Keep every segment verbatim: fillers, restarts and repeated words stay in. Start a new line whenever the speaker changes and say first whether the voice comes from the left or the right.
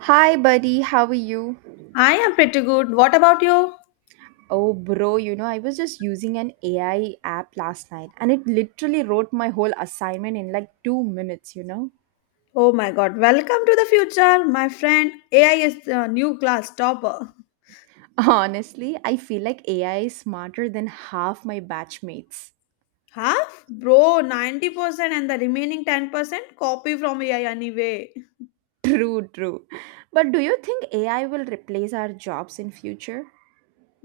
right: Hi, buddy. How are you?
left: I am pretty good. What about you?
right: Oh, bro, you know, I was just using an A I app last night and it literally wrote my whole assignment in like two minutes, you know?
left: Oh my god, welcome to the future, my friend. A I is the new class topper.
right: Honestly, I feel like A I is smarter than half my batchmates.
left: Half? Bro, ninety percent and the remaining ten percent copy from A I anyway.
right: True, true. But do you think A I will replace our jobs in future?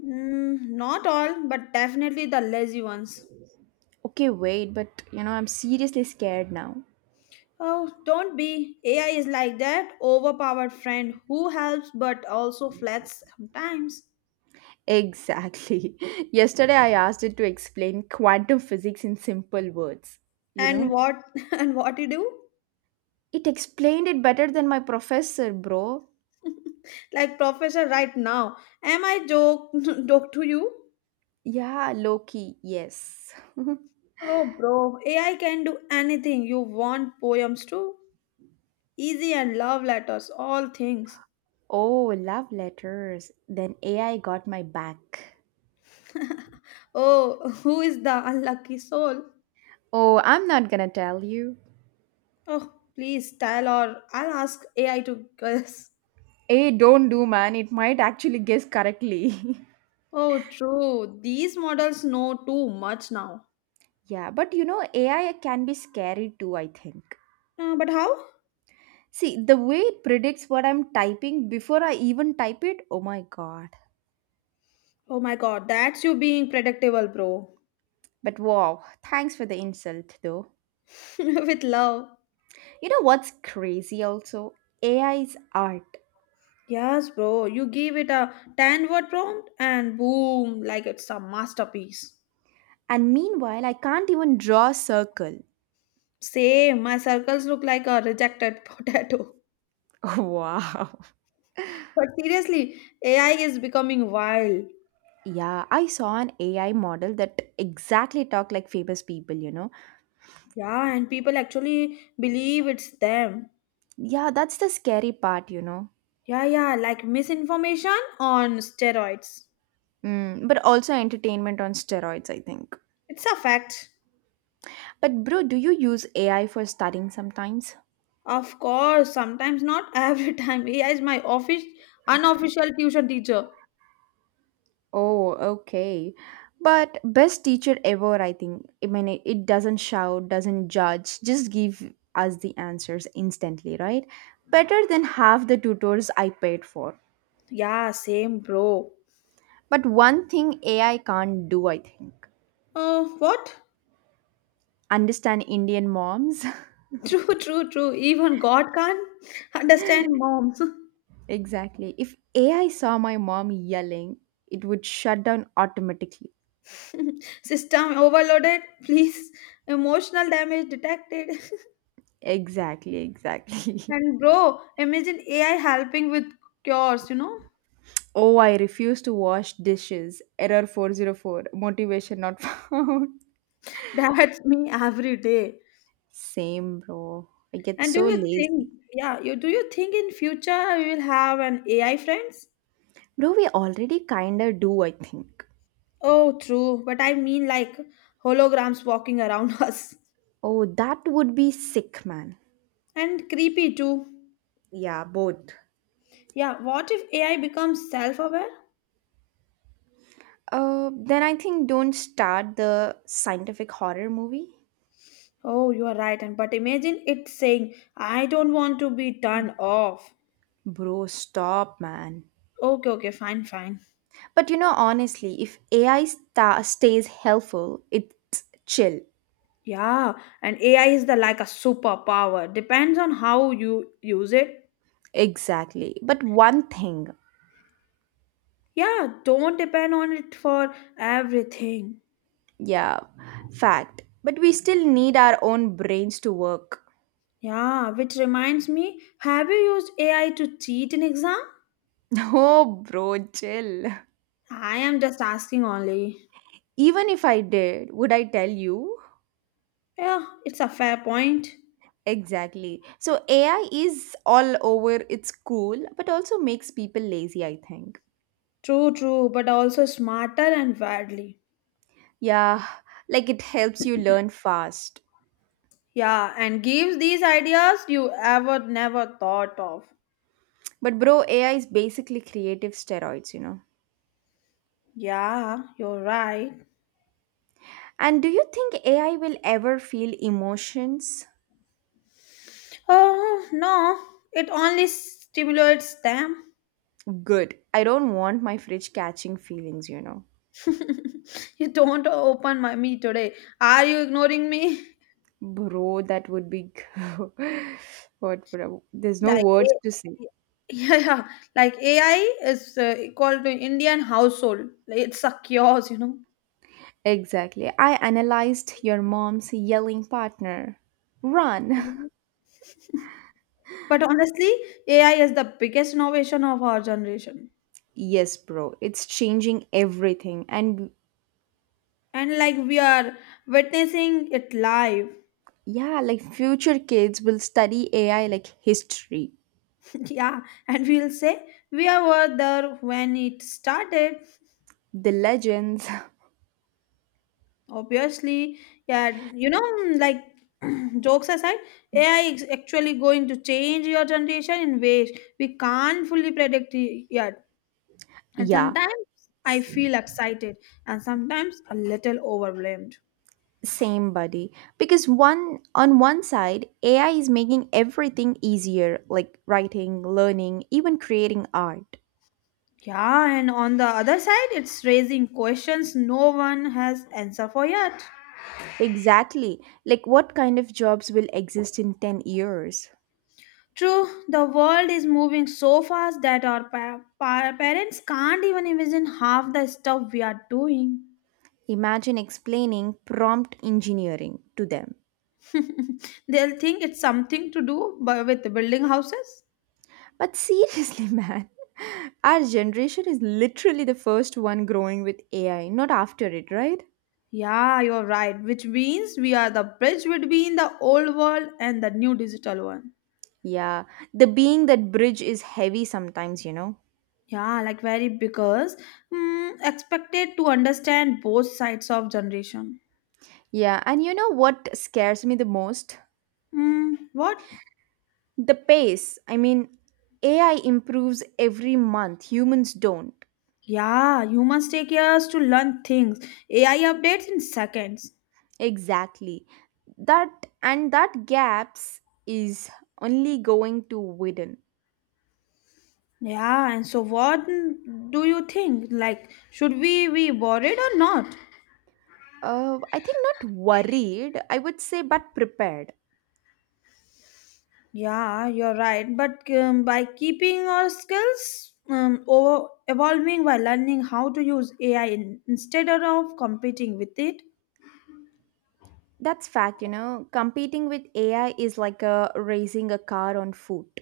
left: Mm, not all, but definitely the lazy ones.
right: Okay, wait, but you know, I'm seriously scared now.
left: Oh, don't be. A I is like that overpowered friend who helps but also flats sometimes.
right: Exactly. Yesterday I asked it to explain quantum physics in simple words, you
left: And
right: know?
left: what and what you do?
right: It explained it better than my professor, bro.
left: Like professor right now. Am I joke joke to you?
right: Yeah, Loki, yes.
left: Oh, bro, A I can do anything you want poems too, easy and love letters, all things.
right: Oh, love letters. Then A I got my back.
left: Oh, who is the unlucky soul?
right: Oh, I'm not gonna tell you.
left: Oh, please tell or I'll ask A I to guess.
right: A, don't do, man. It might actually guess correctly.
left: Oh, true. These models know too much now.
right: Yeah, but you know, A I can be scary too, I think.
left: Uh, but how?
right: See, the way it predicts what I'm typing before I even type it, oh my god.
left: Oh my god, that's you being predictable, bro.
right: But wow, thanks for the insult though.
left: With love.
right: You know what's crazy also? A I's art.
left: Yes, bro, you give it a ten word prompt and boom, like it's a masterpiece.
right: And meanwhile, I can't even draw a circle.
left: Same, my circles look like a rejected potato.
right: Wow.
left: But seriously, A I is becoming wild.
right: Yeah, I saw an A I model that exactly talk like famous people, you know.
left: Yeah, and people actually believe it's them.
right: Yeah, that's the scary part, you know.
left: Yeah, yeah, like misinformation on steroids.
right: Mm, but also entertainment on steroids, I think.
left: It's a fact.
right: But bro, do you use A I for studying sometimes?
left: Of course, sometimes not every time. A I is my office unofficial tuition teacher.
right: Oh, okay. But best teacher ever, I think. I mean, it, it doesn't shout, doesn't judge, just give us the answers instantly, right? Better than half the tutors I paid for.
left: Yeah, same bro.
right: But one thing A I can't do, I think.
left: Oh, what?
right: Understand Indian moms?
left: True, true, true. Even God can't understand moms.
right: Exactly. If A I saw my mom yelling, it would shut down automatically.
left: System overloaded, please. Emotional damage detected.
right: Exactly, exactly.
left: And bro, imagine A I helping with cures, you know?
right: Oh, I refuse to wash dishes. Error four zero four. Motivation not found.
left: That's me every day.
right: Same, bro. I get
left: And do
right: so
left: you think,
right: lazy.
left: yeah, you do you think in future we will have an A I friends?
right: Bro, we already kinda do, I think.
left: Oh, true. But I mean like holograms walking around us.
right: Oh, that would be sick, man.
left: And creepy too.
right: Yeah, both.
left: Yeah, what if A I becomes self-aware?
right: Uh, then I think don't start the scientific horror movie.
left: Oh, you are right. And but imagine it saying, I don't want to be turned off.
right: Bro, stop, man.
left: Okay, okay, fine, fine.
right: But you know, honestly, if A I sta stays helpful, it's chill.
left: Yeah, and A I is the like a superpower. Depends on how you use it.
right: Exactly. But one thing,
left: Yeah, don't depend on it for everything.
right: yeah, fact. But we still need our own brains to work.
left: Yeah, which reminds me, have you used A I to cheat in exam?
right: Oh, bro, chill.
left: I am just asking only.
right: Even if I did, would I tell you?
left: Yeah, it's a fair point.
right: Exactly. So A I is all over, it's cool, but also makes people lazy, I think.
left: True, true, but also smarter and widely.
right: Yeah, like it helps you learn fast.
left: Yeah, and gives these ideas you ever never thought of.
right: But bro, A I is basically creative steroids, you know.
left: Yeah, you're right.
right: And do you think A I will ever feel emotions?
left: Oh, no, it only stimulates them.
right: Good. I don't want my fridge catching feelings, you know.
left: You don't open my me today. Are you ignoring me?
right: Bro, that would be what bro. There's no
left: Like
right: words
left: A-
right: to say.
left: yeah, yeah. Like A I is uh, equal to Indian household. Like, it's a chaos, you know.
right: Exactly. I analyzed your mom's yelling partner. Run.
left: Mhm. But honestly, A I is the biggest innovation of our generation.
right: Yes, bro. It's changing everything, and
left: And like we are witnessing it live.
right: yeah, like future kids will study A I like history,
left: Yeah. And we'll say we were there when it started.
right: the legends.
left: Obviously, yeah, you know, mm, like jokes aside, A I is actually going to change your generation in ways we can't fully predict y- yet. And
right: Yeah,
left: sometimes I
right: s-
left: feel excited and sometimes a little overwhelmed.
right: same buddy. Because one on one side, A I is making everything easier, like writing, learning, even creating art.
left: Yeah, and on the other side, it's raising questions no one has answer for yet.
right: Exactly. Like what kind of jobs will exist in ten years?
left: True, the world is moving so fast that our pa- pa- parents can't even imagine half the stuff we are doing.
right: Imagine explaining prompt engineering to them.
left: They'll think it's something to do bu- with building houses.
right: But seriously, man, our generation is literally the first one growing with A I, not after it, right?
left: Yeah, you're right, which means we are the bridge between the old world and the new digital one.
right: Yeah, the being that bridge is heavy sometimes, you know.
left: Yeah, like very because mm, expected to understand both sides of generation.
right: Yeah, and you know what scares me the most?
left: Mm, what?
right: The pace. I mean, A I improves every month, humans don't.
left: Yeah, humans take years to learn things. A I updates in seconds.
right: Exactly. That, and that gaps is only going to widen.
left: Yeah, and so what mm, do you think? Like, should we be worried or not?
right: Uh, I think not worried, I would say, but prepared.
left: Yeah, you're right. But um, by keeping our skills um, over evolving by learning how to use A I in, instead of competing with it.
right: That's fact, you know. Competing with A I is like a racing a car on foot.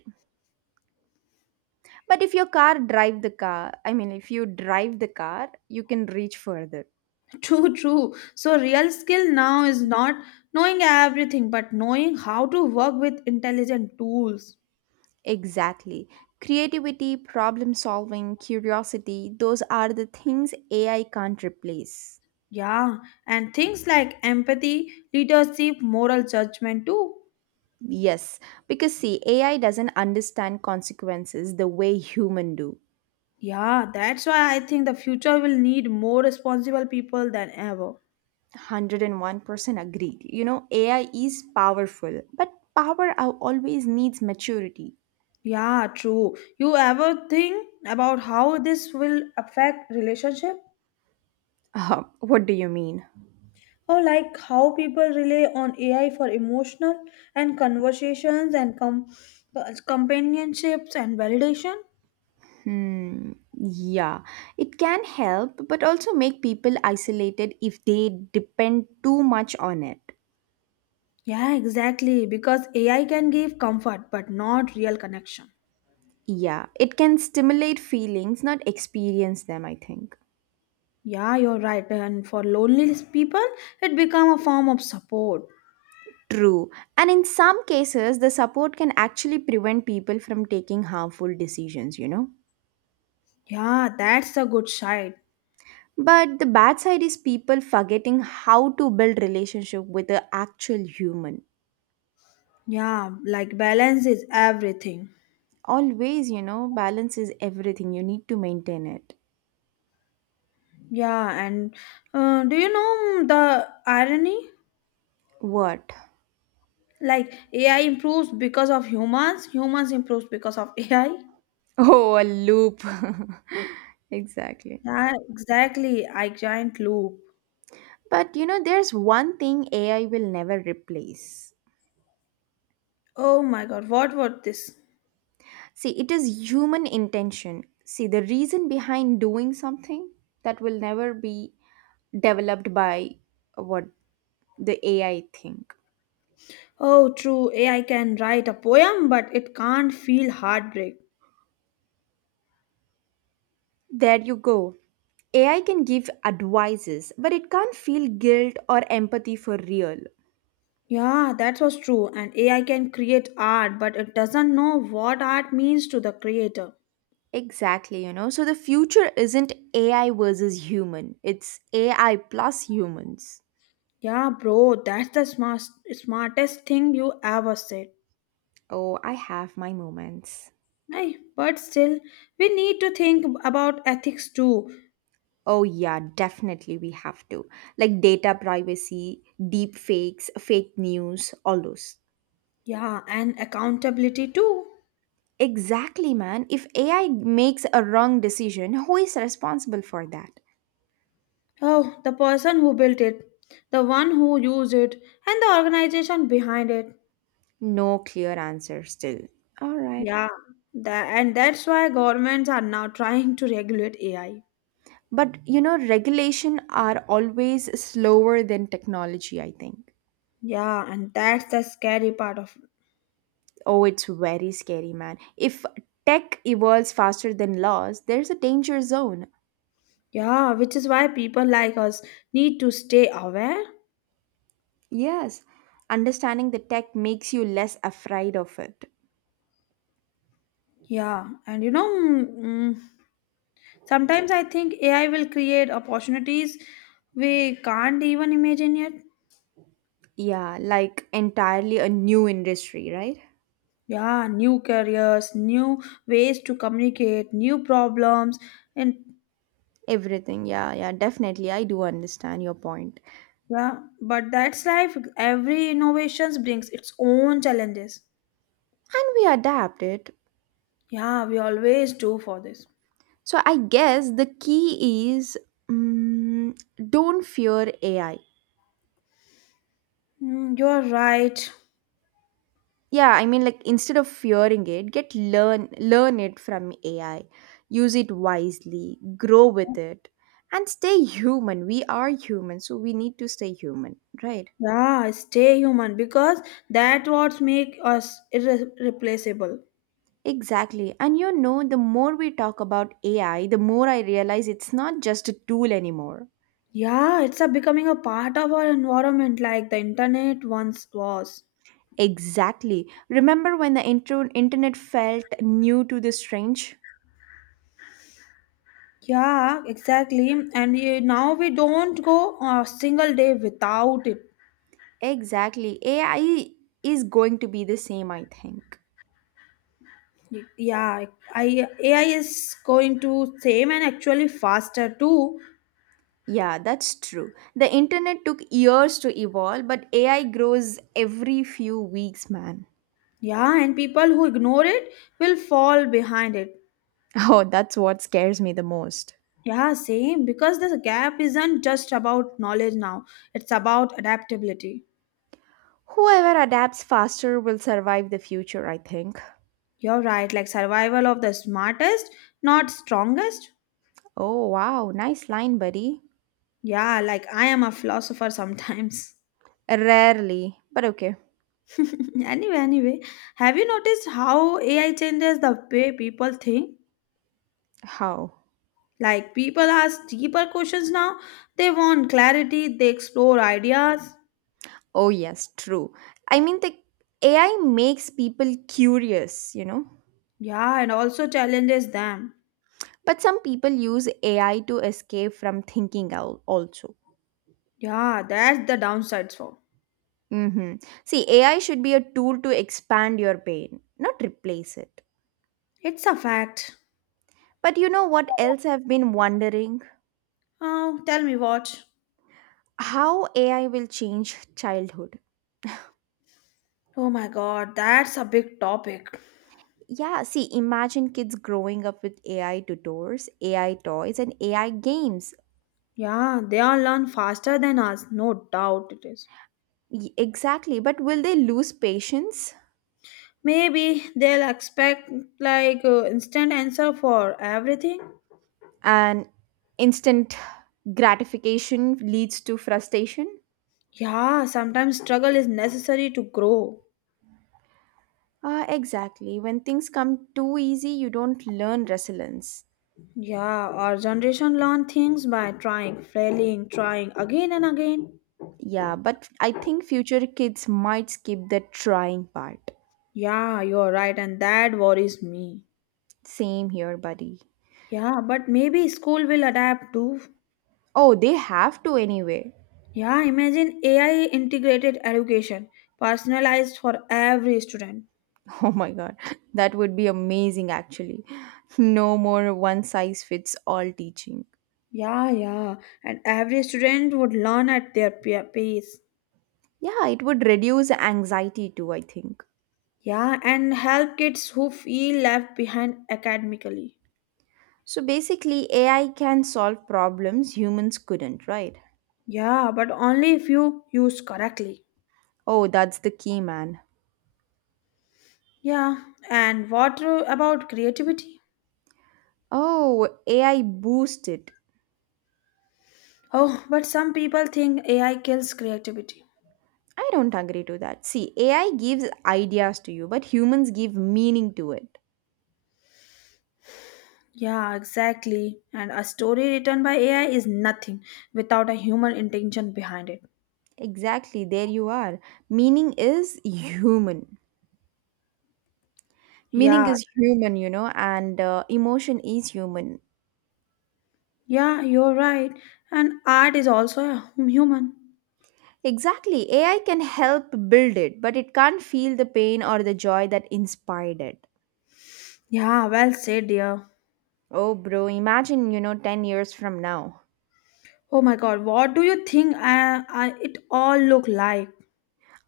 right: But if your car drive the car, I mean if you drive the car, you can reach further.
left: True, true. So real skill now is not knowing everything, but knowing how to work with intelligent tools.
right: Exactly. Creativity, problem solving, curiosity, those are the things A I can't replace.
left: Yeah, and things like empathy, leadership, moral judgment too.
right: Yes, because see, A I doesn't understand consequences the way human do.
left: Yeah, that's why I think the future will need more responsible people than ever.
right: one hundred and one percent agreed. You know, A I is powerful, but power al- always needs maturity.
left: Yeah, true. You ever think about how this will affect relationship?
right: Uh, what do you mean?
left: Or like how people rely on A I for emotional and conversations and com- companionships and validation?
right: Hmm, yeah, it can help, but also make people isolated if they depend too much on it.
left: Yeah, exactly. Because A I can give comfort but not real connection.
right: Yeah, it can stimulate feelings, not experience them, I think.
left: Yeah, you're right. And for lonely people, it become a form of support.
right: True. And in some cases, the support can actually prevent people from taking harmful decisions, you know?
left: Yeah, that's a good side.
right: But the bad side is people forgetting how to build relationship with the actual human.
left: Yeah, like balance is everything.
right: Always, you know, balance is everything. You need to maintain it.
left: Yeah, and uh, do you know the irony?
right: What?
left: Like A I improves because of humans, humans improves because of A I.
right: Oh, a loop. Exactly.
left: Yeah, exactly. I giant loop.
right: But you know, there's one thing A I will never replace.
left: Oh my god, what was this?
right: See, it is human intention. See, the reason behind doing something that will never be developed by what the A I think.
left: Oh, true. A I can write a poem, but it can't feel heartbreak.
right: There you go. A I can give advices, but it can't feel guilt or empathy for real.
left: Yeah, that was true. And A I can create art, but it doesn't know what art means to the creator.
right: Exactly, you know. So the future isn't A I versus human, it's A I plus humans.
left: Yeah, bro, that's the smart, smartest thing you ever said.
right: Oh, I have my moments.
left: Aye, but still, we need to think about ethics too.
right: Oh, yeah, definitely we have to. Like data privacy, deep fakes, fake news, all those.
left: Yeah, and accountability too.
right: Exactly, man. If A I makes a wrong decision, who is responsible for that?
left: Oh, the person who built it, the one who used it, and the organization behind it.
right: No clear answer still. All right.
left: Yeah, that, and that's why governments are now trying to regulate A I.
right: But you know, regulation are always slower than technology, I think.
left: Yeah, and that's the scary part of,
right: Oh, it's very scary, man. If tech evolves faster than laws, there's a danger zone.
left: yeah, which is why people like us need to stay aware.
right: Yes, understanding the tech makes you less afraid of it.
left: Yeah, and you know, mm, sometimes I think A I will create opportunities we can't even imagine yet.
right: Yeah, like entirely a new industry, right?
left: Yeah, new careers, new ways to communicate, new problems, and
right: Everything. Yeah, yeah, definitely. I do understand your point.
left: yeah, but that's life. Every innovations brings its own challenges.
right: And we adapt it.
left: Yeah, we always do for this.
right: So I guess the key is mm don't fear A I.
left: Mm, you're right.
right: Yeah, I mean like instead of fearing it, get learn learn it from A I. Use it wisely, grow with it and stay human. We are human, so we need to stay human, right?
left: Yeah, stay human because that what make us irreplaceable.
right: Exactly. And you know, the more we talk about A I, the more I realize it's not just a tool anymore.
left: Yeah, it's a becoming a part of our environment like the internet once was.
right: Exactly. Remember when the intro- internet felt new to the strange?
left: Yeah, exactly. And you, now we don't go a single day without it.
right: Exactly. A I is going to be the same, I think.
left: Yeah, I, A I is going to same and actually faster too.
right: Yeah, that's true. The internet took years to evolve, but A I grows every few weeks, man.
left: Yeah, and people who ignore it will fall behind it.
right: Oh, that's what scares me the most.
left: Yeah, same because this gap isn't just about knowledge now, it's about adaptability.
right: Whoever adapts faster will survive the future, I think.
left: You're right, like survival of the smartest, not strongest.
right: Oh, wow. Nice line, buddy.
left: Yeah, like I am a philosopher sometimes.
right: Rarely, but okay.
left: anyway, anyway, have you noticed how A I changes the way people think?
right: How?
left: Like people ask deeper questions now. They want clarity, they explore ideas.
right: Oh, yes, true. I mean, the A I makes people curious, you know?
left: Yeah, and also challenges them.
right: But some people use A I to escape from thinking al- also.
left: Yeah, that's the downsides for.
right: Mm-hmm. See, A I should be a tool to expand your brain, not replace it.
left: It's a fact.
right: But you know what else I've been wondering?
left: Oh, tell me what.
right: How A I will change childhood.
left: Oh my god, that's a big topic.
right: Yeah, see, imagine kids growing up with A I tutors, A I toys, and A I games.
left: Yeah, they all learn faster than us, no doubt it is.
right: Y- Exactly. But will they lose patience?
left: Maybe they'll expect like uh, instant answer for everything.
right: And instant gratification leads to frustration?
left: Yeah, sometimes struggle is necessary to grow.
right: Uh, exactly. When things come too easy, you don't learn resilience.
left: Yeah, our generation learn things by trying, failing, trying again and again.
right: Yeah, but I think future kids might skip the trying part.
left: Yeah, you're right, and that worries me.
right: Same here, buddy.
left: Yeah, but maybe school will adapt too.
right: Oh, they have to anyway.
left: Yeah, imagine A I integrated education, personalized for every student.
right: Oh my god, that would be amazing actually. No more one size fits all teaching.
left: Yeah, yeah, and every student would learn at their pe- pace.
right: Yeah, it would reduce anxiety too, I think.
left: Yeah, and help kids who feel left behind academically.
right: So basically, A I can solve problems humans couldn't, right?
left: Yeah, but only if you use correctly.
right: Oh, that's the key, man.
left: Yeah, and what uh, about creativity?
right: Oh, A I boost it.
left: Oh, but some people think A I kills creativity.
right: I don't agree to that. See, A I gives ideas to you, but humans give meaning to it.
left: Yeah, exactly. And a story written by A I is nothing without a human intention behind it.
right: Exactly, there you are. Meaning is human. Meaning
left: Yeah,
right: is human, you know, and uh, emotion is human.
left: yeah, you're right. And art is also a hum- human.
right: Exactly, A I can help build it, but it can't feel the pain or the joy that inspired it.
left: Yeah, well said, dear.
right: Oh, bro, imagine, you know, ten years from now.
left: Oh my God, what do you think I, I, it all look like?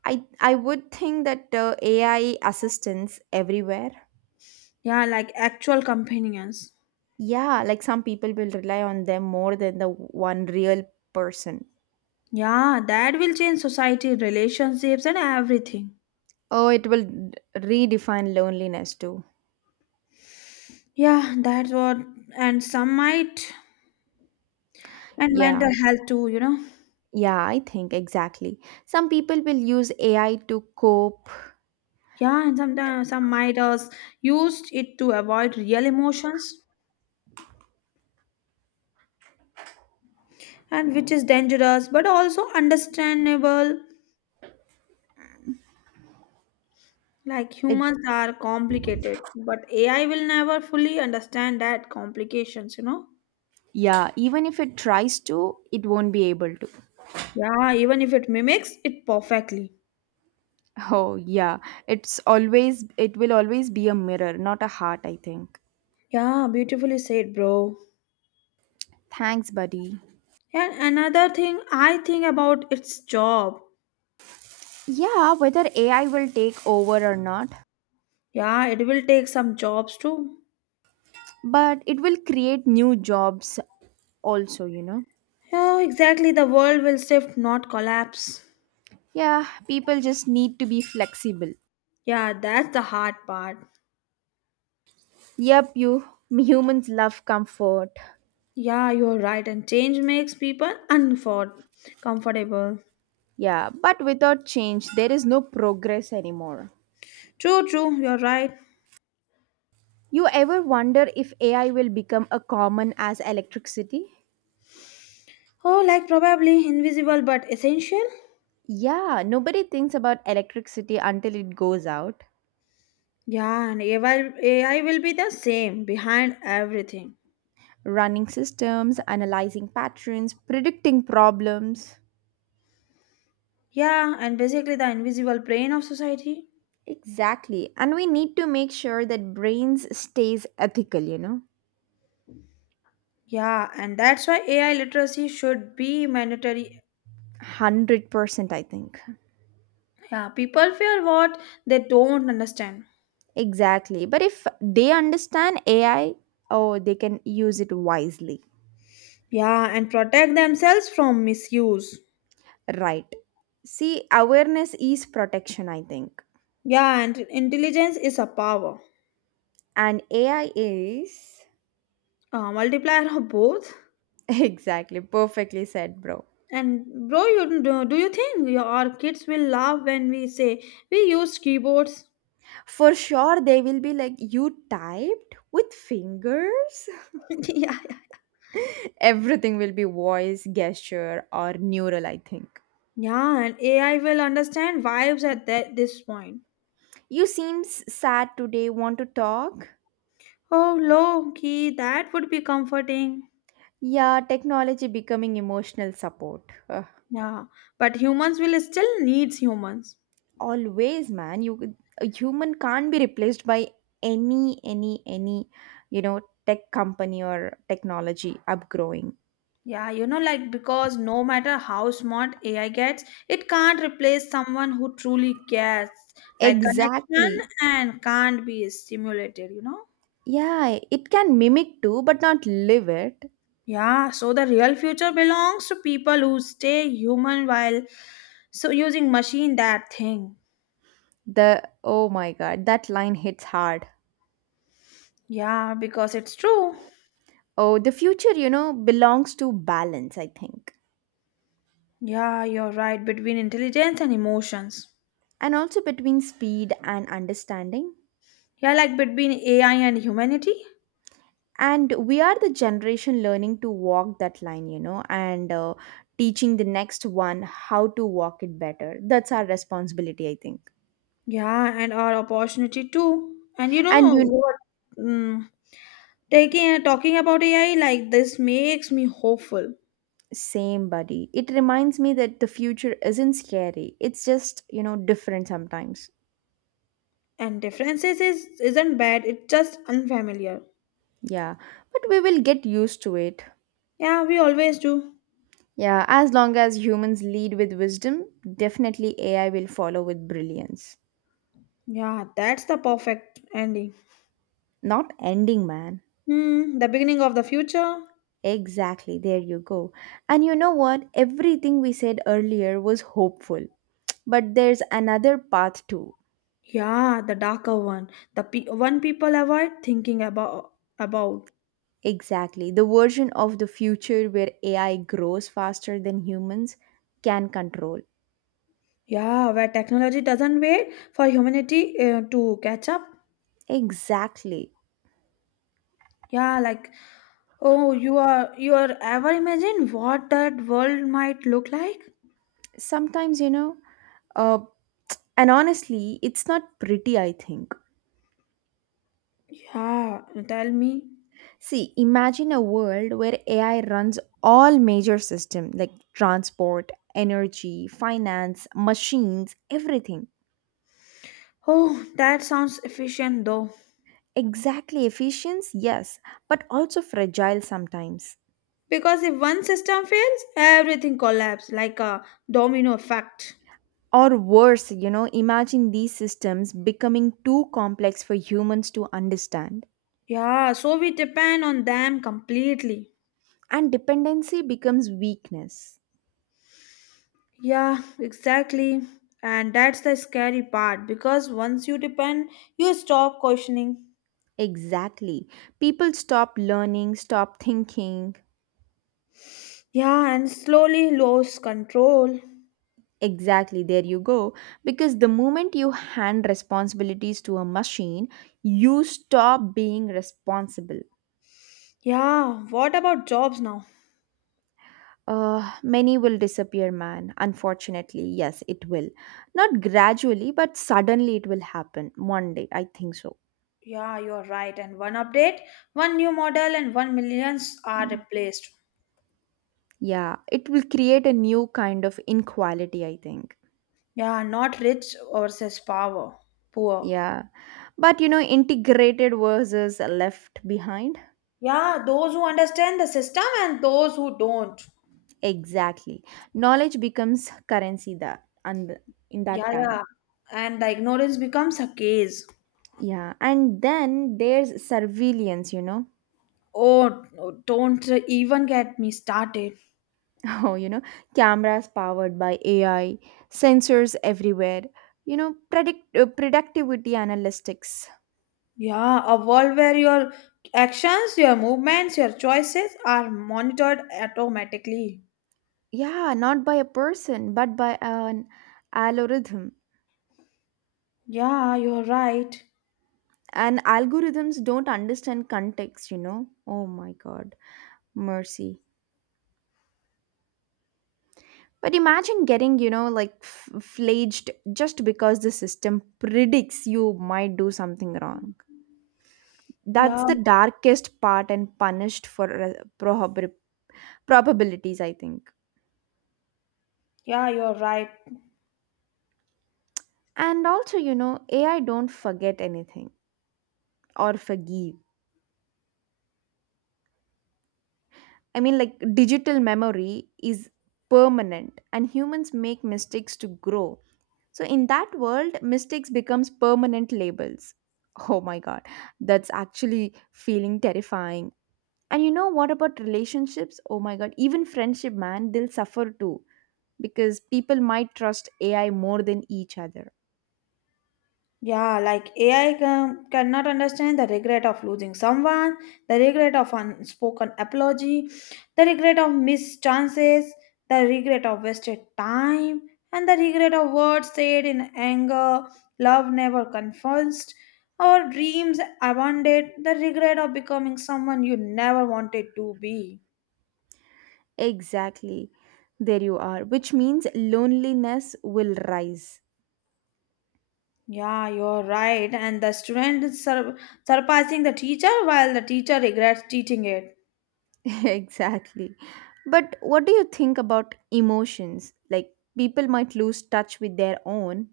right: I I would think that uh, A I assistants everywhere.
left: Yeah, like actual companions.
right: Yeah, like some people will rely on them more than the one real person.
left: Yeah, that will change society, relationships, and everything.
right: Oh, it will d- redefine loneliness too.
left: Yeah, that's what, and some might, and
right: Yeah.
left: mental health too, you know.
right: Yeah, I think exactly. Some people will use A I to cope.
left: Yeah, and sometimes some might us used it to avoid real emotions, and which is dangerous, but also understandable. Like
right: It,
left: humans are complicated, but A I will never fully understand that complications, you know.
right: yeah, even if it tries to, it won't be able to.
left: Yeah, even if it mimics it perfectly.
right: Oh, yeah. It's always it will always be a mirror, not a heart, I think.
left: Yeah, beautifully said, bro.
right: Thanks, buddy.
left: Yeah, another thing I think about its job.
right: Yeah, whether A I will take over or not,
left: Yeah, it will take some jobs too.
right: but it will create new jobs also, you know.
left: Yeah, exactly. The world will shift, not collapse.
right: Yeah, people just need to be flexible.
left: Yeah, that's the hard part.
right: Yep, you humans love comfort.
left: Yeah, you're right. And change makes people unfor- comfortable.
right: Yeah, but without change, there is no progress anymore.
left: True, true. You're right.
right: You ever wonder if A I will become a common as electricity?
left: Oh, like probably invisible but essential.
right: Yeah, nobody thinks about electricity until it goes out.
left: Yeah, and A I, A I will be the same behind everything.
right: Running systems, analyzing patterns, predicting problems.
left: Yeah, and basically the invisible brain of society.
right: Exactly. And we need to make sure that brains stays ethical, you know.
left: Yeah, and that's why A I literacy should be mandatory.
right: one hundred percent I think.
left: Yeah, people fear what they don't understand.
right: Exactly. But if they understand A I, oh, they can use it wisely.
left: Yeah, and protect themselves from misuse.
right: Right. See, awareness is protection, I think.
left: Yeah, and intelligence is a power,
right: And A I is
left: a multiplier of both.
right: exactly perfectly said, bro.
left: And bro, you do, do you think your our kids will laugh when we say we use keyboards?
right: For sure they will be like you typed with fingers.
left: Yeah, yeah,
right: Everything will be voice, gesture or neural, I think.
left: yeah. And A I will understand vibes at that this point.
right: You seem s- sad today. Want to talk?
left: Oh, low key, that would be comforting.
right: Yeah, technology becoming emotional support. Ugh.
left: Yeah, but humans will still needs humans.
right: Always, man. You a human can't be replaced by any any any you know tech company or technology upgrowing.
left: Yeah, you know, like because no matter how smart A I gets, it can't replace someone who truly cares, like connection
right: Exactly.
left: and can't be stimulated, you know?
right: Yeah, it can mimic too, but not live it.
left: Yeah, so the real future belongs to people who stay human while so using machine that thing.
right: The oh my god, that line hits hard.
left: Yeah, because it's true.
right: Oh, the future, you know, belongs to balance, I think.
left: Yeah, you're right, between intelligence and emotions.
right: And also between speed and understanding.
left: Yeah, like between A I and humanity.
right: And we are the generation learning to walk that line you know and uh, Teaching the next one how to walk it better, that's our responsibility, I think.
left: Yeah, and our opportunity too. And you
right: And
left: know
right: you
left: what? Mm, taking talking about A I like this makes me hopeful.
right: same, buddy. It reminds me that the future isn't scary, it's just, you know, different sometimes.
left: And differences is isn't bad. It's just unfamiliar.
right: Yeah, but we will get used to it.
left: Yeah, we always do.
right: Yeah, as long as humans lead with wisdom, definitely AI will follow with brilliance.
left: Yeah, that's the perfect ending.
right: Not ending, man.
left: Hmm, the beginning of the future.
right: Exactly, there you go. And you know what? Everything we said earlier was hopeful. But there's another path too.
left: Yeah, the darker one, the pe- one people avoid thinking about. About,
right: Exactly. The version of the future where A I grows faster than humans can control.
left: yeah, where technology doesn't wait for humanity uh, to catch up.
right: Exactly.
left: Yeah, like oh, you are you are ever imagine what that world might look like?
right: Sometimes, you know, uh, and honestly, it's not pretty, I think.
left: Yeah, tell me.
right: See, imagine a world where A I runs all major systems like transport, energy, finance, machines, everything.
left: Oh, that sounds efficient though.
right: Exactly, efficient yes, but also fragile sometimes.
left: Because if one system fails, everything collapses like a domino effect.
right: Or worse, you know, imagine these systems becoming too complex for humans to understand,
left: Yeah, so we depend on them completely.
right: and dependency becomes weakness.
left: Yeah, exactly. And that's the scary part because once you depend, you stop questioning.
right: Exactly. People stop learning, stop thinking.
left: Yeah, and slowly lose control.
right: Exactly, there you go. Because the moment you hand responsibilities to a machine, you stop being responsible.
left: Yeah, what about jobs now?
right: Uh, many will disappear, man. Unfortunately, yes, it will. Not gradually, but suddenly it will happen one day. I think so.
left: Yeah, you're right. And one update, one new model, and one millions are
right: Mm.
left: replaced.
right: Yeah, it will create a new kind of inequality, I think.
left: Yeah, not rich versus power, poor.
right: Yeah. But you know, integrated versus left behind.
left: Yeah, those who understand the system and those who don't.
right: Exactly. Knowledge becomes currency that and in
left: Yeah,
right: that time.
left: yeah. And the ignorance becomes a case.
right: Yeah. And then there's surveillance, you know.
left: Oh, don't even get me started.
right: Oh, you know, cameras powered by A I, sensors everywhere, you know, predict uh, productivity analytics.
left: Yeah, a world where your actions, your movements, your choices are monitored automatically.
right: Yeah, not by a person, but by an algorithm.
left: Yeah, you're right.
right: And algorithms don't understand context, you know. Oh my god, mercy. But imagine getting, you know, like f- flaged just because the system predicts you might do something wrong. That's
left: Yeah,
right: the darkest part, and punished for uh, probab- probabilities, I think.
left: yeah, you're right.
right: And also, you know, A I don't forget anything or forgive. I mean, like digital memory is permanent and humans make mistakes to grow. So in that world, mistakes becomes permanent labels. Oh my god, that's actually feeling terrifying. And you know what about relationships? Oh my god, even friendship, man, they'll suffer too because people might trust A I more than each other.
left: Yeah, like A I can, cannot understand the regret of losing someone, the regret of unspoken apology, the regret of missed chances, the regret of wasted time, and the regret of words said in anger, love never confessed, or dreams abandoned, the regret of becoming someone you never wanted to be.
right: Exactly. There you are, which means loneliness will rise.
left: Yeah, you're right. And the student is sur- surpassing the teacher while the teacher regrets teaching it.
right: Exactly. But what do you think about emotions? Like people might lose touch with their own.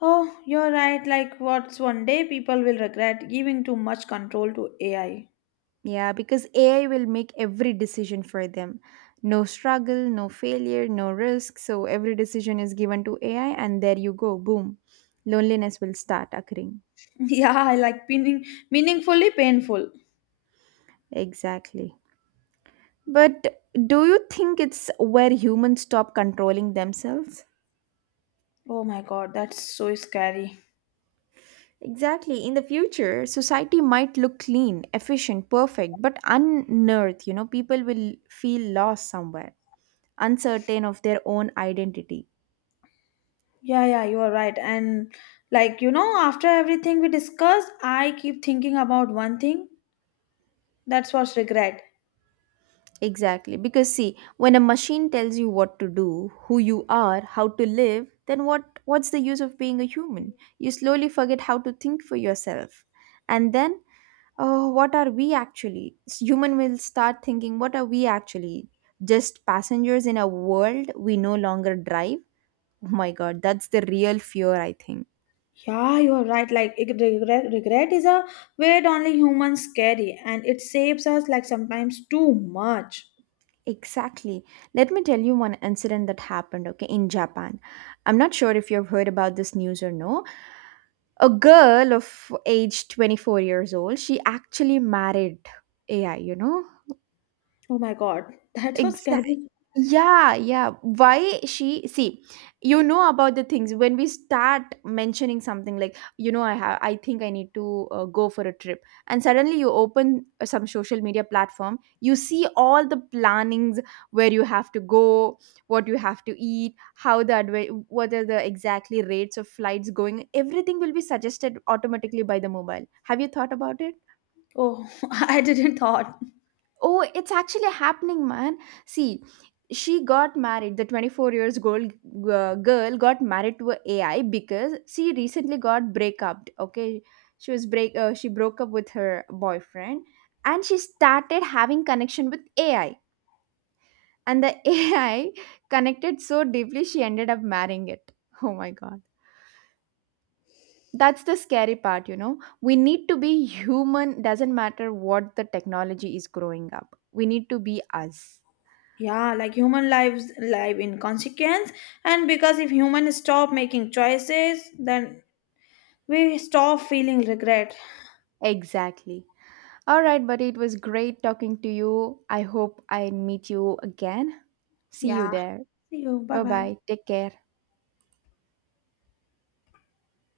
left: Oh, you're right. Like, what's one day people will regret giving too much control to A I?
right: Yeah, because A I will make every decision for them. No struggle, no failure, no risk. So every decision is given to A I, and there you go. Boom. Loneliness will start occurring.
left: Yeah, like meaning, meaningfully painful.
right: Exactly. But do you think it's where humans stop controlling themselves?
left: Oh my god, that's so scary.
right: Exactly. In the future, society might look clean, efficient, perfect, but unearthed, you know, people will feel lost somewhere, uncertain of their own identity.
left: Yeah, yeah, you are right. And like, you know, after everything we discussed, I keep thinking about one thing. That's what's regret.
right: Exactly. Because see, when a machine tells you what to do, who you are, how to live, then what what's the use of being a human? You slowly forget how to think for yourself. And then, oh, what are we actually? S- Human will start thinking, what are we actually? Just passengers in a world we no longer drive? Oh my god, that's the real fear, I think.
left: Yeah, you are right. Like, it- regret, regret is a weight only humans carry, and it saves us like sometimes too much.
right: Exactly. Let me tell you one incident that happened, okay, in Japan. I'm not sure if you've heard about this news or no. A girl of age twenty-four years old, she actually married A I, you know?
left: Oh my god, that was
right: Exactly.
left: scary.
right: Yeah, yeah. Why she see, you know about the things when we start mentioning something like, you know, I have I think I need to uh, go for a trip. And suddenly you open uh, some social media platform, you see all the plannings where you have to go, what you have to eat, how the adve- what are the exactly rates of flights going. Everything will be suggested automatically by the mobile. Have you thought about it?
left: Oh, I didn't thought.
right: Oh, it's actually happening, man. See, she got married. The twenty-four years old uh, girl got married to a AI because she recently got break up. Okay, she was break. Uh, she broke up with her boyfriend, and she started having connection with A I. And the A I connected so deeply, she ended up marrying it. Oh my god. That's the scary part, you know. We need to be human, doesn't matter what the technology is growing up. We need to be us.
left: Yeah, like human lives live in consequence, and because if humans stop making choices, then we stop feeling regret.
right: Exactly. All right, buddy, it was great talking to you. I hope I meet you again. See you
left: Yeah.
right: there.
left: See you. Bye
right: Bye
left: bye.
right: bye. Take care.